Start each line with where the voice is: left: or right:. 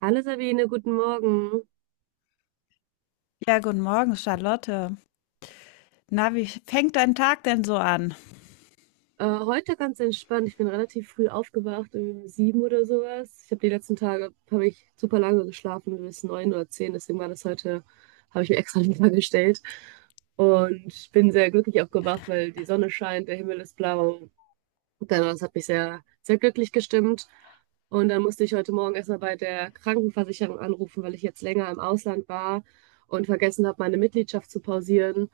right: Hallo Sabine, guten Morgen.
left: Ja, guten Morgen, Charlotte. Na, wie fängt dein Tag denn so an?
right: Heute ganz entspannt. Ich bin relativ früh aufgewacht, um 7 oder sowas. Ich habe Die letzten Tage habe ich super lange geschlafen, bis 9 oder 10. Deswegen war das heute, habe ich mir extra lieber gestellt. Und bin sehr glücklich aufgewacht, weil die Sonne scheint, der Himmel ist blau. Und dann, das hat mich sehr, sehr glücklich gestimmt. Und dann musste ich heute Morgen erstmal bei der Krankenversicherung anrufen, weil ich jetzt länger im Ausland war und vergessen habe, meine Mitgliedschaft zu pausieren.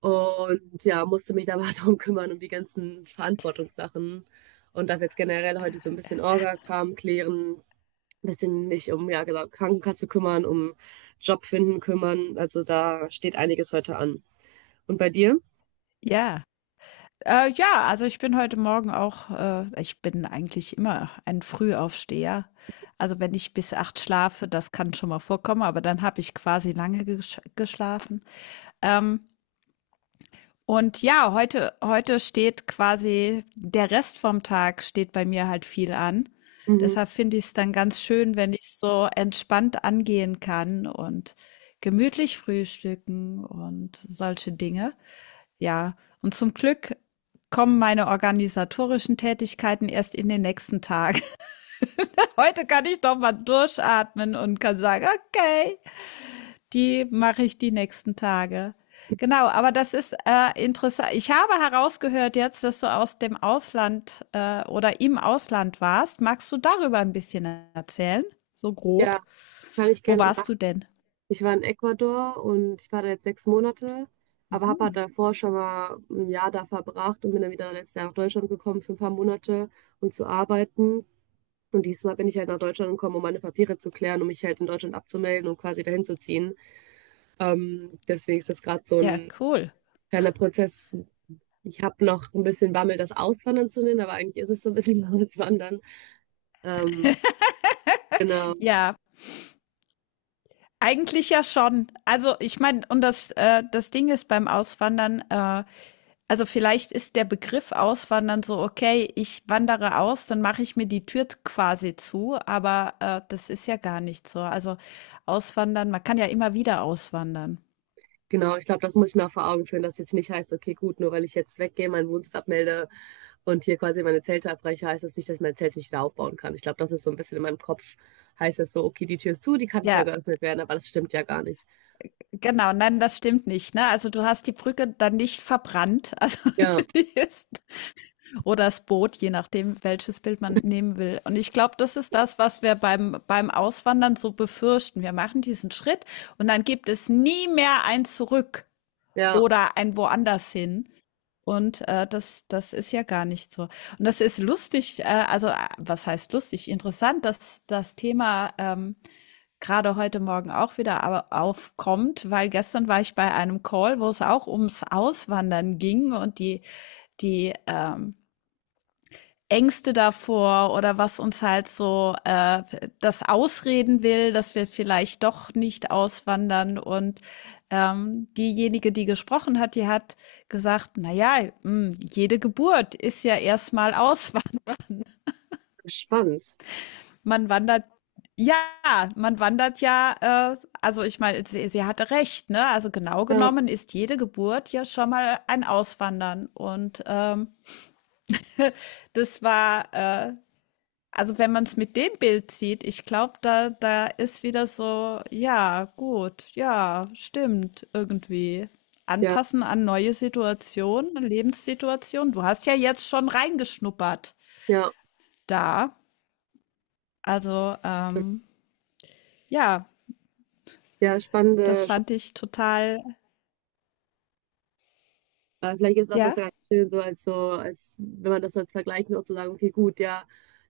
right: Und ja, musste mich da mal drum kümmern, um die ganzen Verantwortungssachen. Und darf jetzt generell heute so ein bisschen Orga-Kram klären, ein bisschen mich um, ja, genau, Krankenkasse kümmern, um Job finden kümmern. Also da steht einiges heute an. Und bei dir?
left: Ja. Ja, also ich bin heute Morgen auch, ich bin eigentlich immer ein Frühaufsteher. Also wenn ich bis acht schlafe, das kann schon mal vorkommen, aber dann habe ich quasi lange geschlafen. Ähm, Und ja, heute steht quasi der Rest vom Tag steht bei mir halt viel an.
right: Mhm.
left: Deshalb finde ich es dann ganz schön, wenn ich es so entspannt angehen kann und gemütlich frühstücken und solche Dinge. Ja, und zum Glück kommen meine organisatorischen Tätigkeiten erst in den nächsten Tag. Heute kann ich doch mal durchatmen und kann sagen, okay, die mache ich die nächsten Tage. Genau, aber das ist interessant. Ich habe herausgehört jetzt, dass du aus dem Ausland oder im Ausland warst. Magst du darüber ein bisschen erzählen? So
right: Ja,
left: grob.
right: kann ich
left: Wo
right: gerne
left: warst du
right: machen.
left: denn?
right: Ich war in Ecuador und ich war da jetzt 6 Monate, aber habe halt
left: Mhm.
right: davor schon mal ein Jahr da verbracht und bin dann wieder letztes Jahr nach Deutschland gekommen für ein paar Monate, um zu arbeiten. Und diesmal bin ich halt nach Deutschland gekommen, um meine Papiere zu klären, um mich halt in Deutschland abzumelden und quasi dahin zu ziehen. Deswegen ist das gerade so
left: Ja,
right: ein
left: cool.
right: kleiner Prozess. Ich habe noch ein bisschen Bammel, das Auswandern zu nennen, aber eigentlich ist es so ein bisschen Auswandern. Ähm, genau,
left: Ja, eigentlich ja schon. Also ich meine, und das Ding ist beim Auswandern. Vielleicht ist der Begriff Auswandern so: okay, ich wandere aus, dann mache ich mir die Tür quasi zu, aber das ist ja gar nicht so. Also Auswandern, man kann ja immer wieder auswandern.
right: genau. Ich glaube, das muss ich mir auch vor Augen führen, dass jetzt nicht heißt, okay, gut, nur weil ich jetzt weggehe, meinen Wohnsitz abmelde und hier quasi meine Zelte abbreche, heißt das nicht, dass ich mein Zelt nicht wieder aufbauen kann. Ich glaube, das ist so ein bisschen in meinem Kopf, heißt das so, okay, die Tür ist zu, die kann nicht mehr
left: Ja,
right: geöffnet werden, aber das stimmt ja gar nicht.
left: genau, nein, das stimmt nicht, ne? Also du hast die Brücke dann nicht verbrannt, also
right: Ja,
left: die ist, oder das Boot, je nachdem, welches Bild man nehmen will. Und ich glaube, das ist das, was wir beim Auswandern so befürchten. Wir machen diesen Schritt und dann gibt es nie mehr ein Zurück.
right: ja,
left: Oder ein woanders hin. Und das ist ja gar nicht so. Und das ist lustig, also, a was heißt lustig? Interessant, dass das Thema grade heute Morgen auch wieder aber aufkommt, weil gestern war ich bei einem Call, wo es auch ums Auswandern ging, und die Ängste davor oder was uns halt so das ausreden will, dass wir vielleicht doch nicht auswandern. Und diejenige, die gesprochen hat, die hat gesagt: Naja, jede Geburt ist ja erstmal Auswand.
right: spannend.
left: Man wandert, ja, man wandert ja, also ich meine, sie hatte recht, ne? Also genau
right: Ja,
left: genommen ist jede Geburt ja schon mal ein Auswandern. Und das war Also wenn man es mit dem Bild sieht, ich glaube, da ist wieder so, ja, gut, ja, stimmt, irgendwie.
right: ja,
left: Anpassen an neue Situationen, Lebenssituationen. Du hast ja jetzt schon reingeschnuppert
right: ja,
left: da. Also, ähm, ja,
right: ja,
left: das
right: spannende.
left: fand ich total,
right: Vielleicht ist auch das
left: ja.
right: ganz schön, so, als wenn man das als Vergleich nur zu sagen, okay, gut, ja,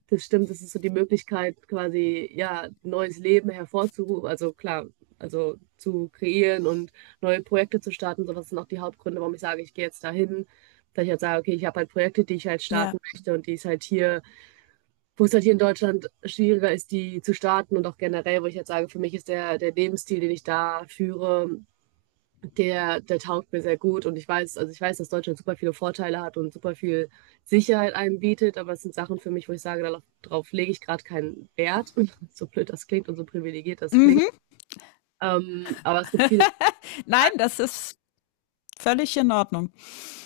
right: das stimmt, das ist so die Möglichkeit, quasi, ja, neues Leben hervorzurufen, also klar, also zu kreieren und neue Projekte zu starten, sowas sind auch die Hauptgründe, warum ich sage, ich gehe jetzt dahin, dass ich halt sage, okay, ich habe halt Projekte, die ich halt
left: Ja.
right: starten möchte und die ist halt hier, wo es halt hier in Deutschland schwieriger ist, die zu starten und auch generell, wo ich halt sage, für mich ist der Lebensstil, den ich da führe, der taugt mir sehr gut und ich weiß, also ich weiß, dass Deutschland super viele Vorteile hat und super viel Sicherheit einem bietet, aber es sind Sachen für mich, wo ich sage, darauf lege ich gerade keinen Wert. So blöd das klingt und so privilegiert das klingt.
left: Mhm.
right: Aber es gibt viele.
left: Nein, das ist völlig in Ordnung.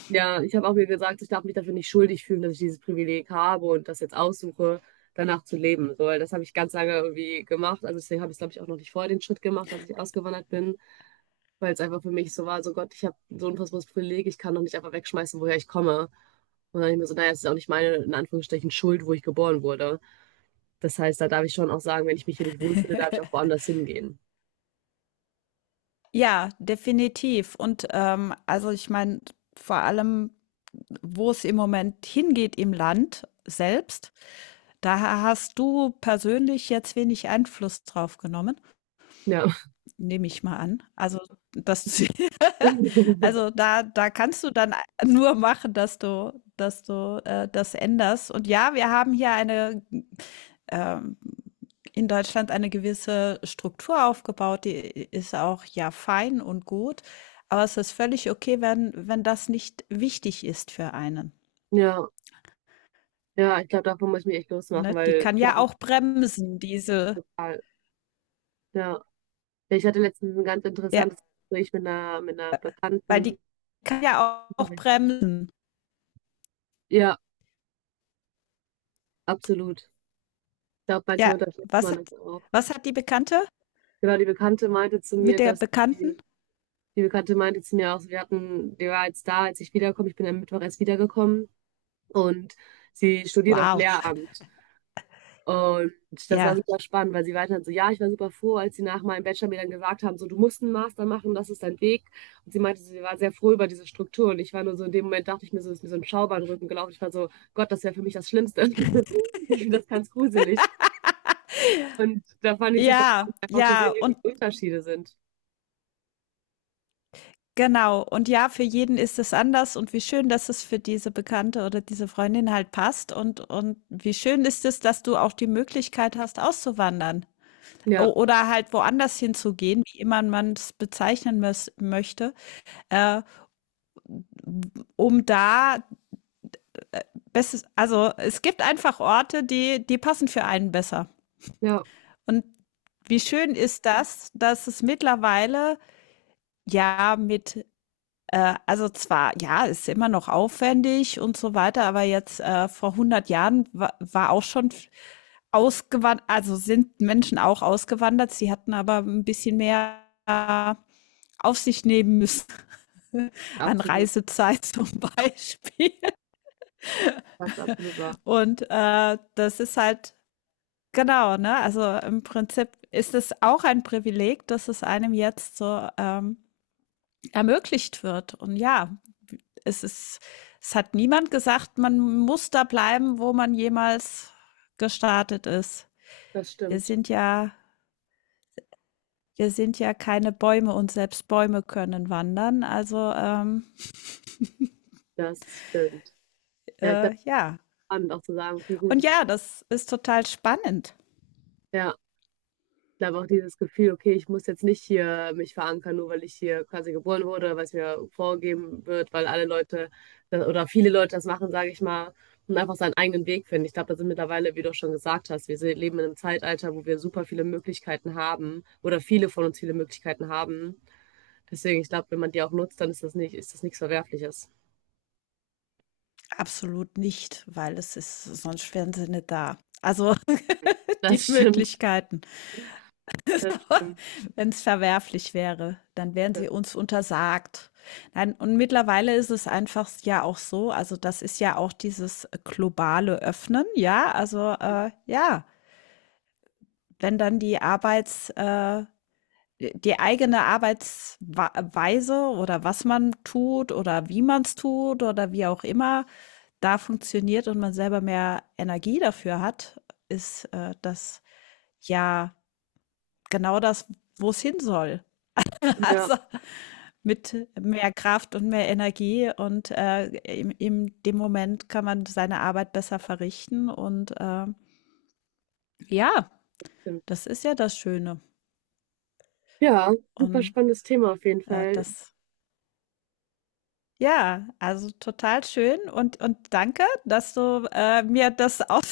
right: Ja, ich habe auch mir gesagt, ich darf mich dafür nicht schuldig fühlen, dass ich dieses Privileg habe und das jetzt aussuche, danach zu leben. So, weil das habe ich ganz lange irgendwie gemacht. Also deswegen habe ich, glaube ich, auch noch nicht vorher den Schritt gemacht, als ich ausgewandert bin, weil es einfach für mich so war, so Gott, ich habe so ein unfassbares Privileg, ich kann doch nicht einfach wegschmeißen, woher ich komme. Und dann habe ich mir so, naja, es ist auch nicht meine, in Anführungsstrichen, Schuld, wo ich geboren wurde. Das heißt, da darf ich schon auch sagen, wenn ich mich hier nicht wohlfühle, darf ich auch woanders hingehen.
left: Ja, definitiv. Und also ich meine, vor allem, wo es im Moment hingeht im Land selbst, da hast du persönlich jetzt wenig Einfluss drauf genommen,
right: Ja.
left: nehme ich mal an. Also das, also da, da kannst du dann nur machen, dass dass du das änderst. Und ja, wir haben hier eine ähm, in Deutschland eine gewisse Struktur aufgebaut, die ist auch ja fein und gut, aber es ist völlig okay, wenn das nicht wichtig ist für einen.
right: Ja, ja, ich glaube, davon muss ich mich echt
left: Ne?
right: losmachen,
left: Die
right: weil
left: kann
right: klar,
left: ja
right: ich
left: auch bremsen, diese,
right: total, ja. Ich hatte letztens ein ganz
left: ja,
right: interessantes Gespräch mit einer
left: weil
right: Bekannten.
left: die kann ja auch bremsen.
right: Ja, absolut. Ich glaube, manchmal
left: Ja,
right: unterschätzt
left: was
right: man
left: hat,
right: das auch.
left: was hat die Bekannte
right: Genau, die Bekannte meinte zu mir,
left: mit der
right: dass
left: Bekannten?
right: die, die Bekannte meinte zu mir auch, wir hatten, die war jetzt da, als ich wiederkomme. Ich bin am Mittwoch erst wiedergekommen und sie studiert auf
left: Wow,
right: Lehramt. Und das war
left: ja.
right: super spannend, weil sie weiter so, ja, ich war super froh, als sie nach meinem Bachelor mir dann gesagt haben, so, du musst einen Master machen, das ist dein Weg. Und sie meinte, so, sie war sehr froh über diese Struktur. Und ich war nur so, in dem Moment dachte ich mir so, ist mir so ein Schauer in den Rücken gelaufen. Ich war so, Gott, das wäre für mich das Schlimmste. Ich finde das ganz gruselig. Und da fand ich super
left: Ja,
right: spannend, einfach zu sehen, wie die Unterschiede sind.
left: Genau. Und ja, für jeden ist es anders, und wie schön, dass es für diese Bekannte oder diese Freundin halt passt, und wie schön ist es, dass du auch die Möglichkeit hast, auszuwandern o
right: Ja,
left: oder halt woanders hinzugehen, wie immer man es bezeichnen mös möchte, äh, um da bestes also, es gibt einfach Orte, die die passen für einen besser.
right: ja,
left: Und wie schön ist das, dass es mittlerweile, ja, mit also zwar, ja, ist immer noch aufwendig und so weiter, aber jetzt vor 100 Jahren wa war auch schon ausgewandert, also sind Menschen auch ausgewandert, sie hatten aber ein bisschen mehr äh, auf sich nehmen müssen. An
right: absolut.
left: Reisezeit zum Beispiel.
right: Das ist absolut wahr.
left: Und das ist halt, genau, ne? Also im Prinzip ist es auch ein Privileg, dass es einem jetzt so ermöglicht wird. Und ja, es ist, es hat niemand gesagt, man muss da bleiben, wo man jemals gestartet ist.
right: Das
left: Wir
right: stimmt.
left: sind ja, wir sind ja keine Bäume, und selbst Bäume können wandern.
right: Das stimmt. Ja, ich dachte,
left: Ja.
right: spannend auch zu sagen, okay, gut,
left: Und
right: ich,
left: ja, das ist total spannend.
right: ja. Ich glaube auch dieses Gefühl, okay, ich muss jetzt nicht hier mich verankern, nur weil ich hier quasi geboren wurde, weil es mir vorgegeben wird, weil alle Leute oder viele Leute das machen, sage ich mal, und einfach seinen eigenen Weg finden. Ich glaube, da sind mittlerweile, wie du auch schon gesagt hast, wir leben in einem Zeitalter, wo wir super viele Möglichkeiten haben oder viele von uns viele Möglichkeiten haben. Deswegen, ich glaube, wenn man die auch nutzt, dann ist das nicht, ist das nichts Verwerfliches.
left: Absolut nicht, weil es ist, sonst wären sie nicht da. Also
right: Das
left: die
right: stimmt.
left: Möglichkeiten.
right: Das stimmt.
left: Wenn es verwerflich wäre, dann wären sie uns untersagt. Nein, und mittlerweile ist es einfach ja auch so, also das ist ja auch dieses globale Öffnen, ja, ja, wenn dann die eigene Arbeitsweise oder was man tut oder wie man es tut oder wie auch immer da funktioniert und man selber mehr Energie dafür hat, ist das ja genau das, wo es hin soll.
right: Ja,
left: Also mit mehr Kraft und mehr Energie und, in dem Moment kann man seine Arbeit besser verrichten und, ja,
right: stimmt.
left: das ist ja das Schöne
right: Ja, super
left: und,
right: spannendes Thema auf jeden Fall.
left: das ja, also total schön und danke, dass du, mir das aus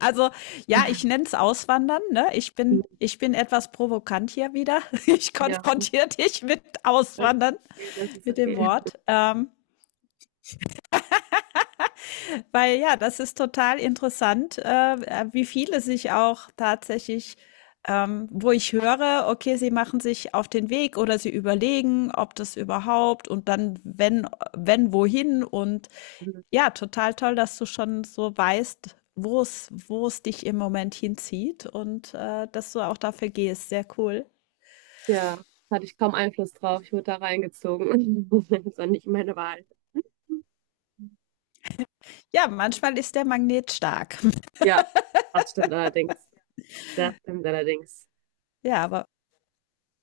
left: also, ja, ich nenne es Auswandern, ne? Ich bin etwas provokant hier wieder. Ich
right: Ja.
left: konfrontiere dich mit
right: Das ist
left: Auswandern,
right: okay, das ist
left: mit dem
right: okay.
left: Wort. Weil ja, das ist total interessant, wie viele sich auch tatsächlich, wo ich höre, okay, sie machen sich auf den Weg oder sie überlegen, ob das überhaupt und dann wenn wohin, und
right: Mhm.
left: ja, total toll, dass du schon so weißt, wo es dich im Moment hinzieht, und dass du auch dafür gehst. Sehr cool.
right: Ja, hatte ich kaum Einfluss drauf. Ich wurde da reingezogen. Das war nicht meine Wahl.
left: Ja, manchmal ist der Magnet stark.
right: Ja, das stimmt allerdings. Das stimmt allerdings.
left: Ja, aber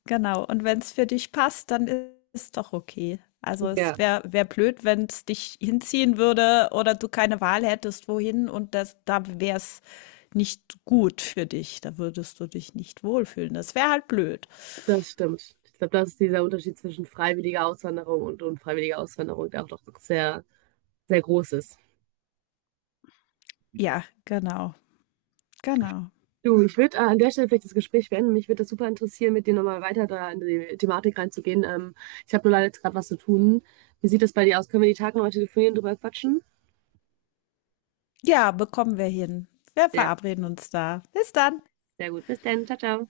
left: genau, und wenn es für dich passt, dann ist doch okay. Also,
right: Ja,
left: es wäre wäre blöd, wenn es dich hinziehen würde oder du keine Wahl hättest, wohin, und das da wäre es nicht gut für dich. Da würdest du dich nicht wohlfühlen. Das wäre halt blöd.
right: das stimmt. Ich glaube, das ist dieser Unterschied zwischen freiwilliger Auswanderung und unfreiwilliger Auswanderung, der auch doch sehr, sehr groß ist.
left: Ja, genau, genau.
right: Du, ich würde an der Stelle vielleicht das Gespräch beenden. Mich würde das super interessieren, mit dir nochmal weiter da in die Thematik reinzugehen. Ich habe nur leider jetzt gerade was zu tun. Wie sieht das bei dir aus? Können wir die Tage nochmal telefonieren, drüber quatschen?
left: Ja, bekommen wir hin. Wir
right: Sehr
left: verabreden uns da. Bis dann.
right: Sehr gut. Bis dann. Ciao, ciao.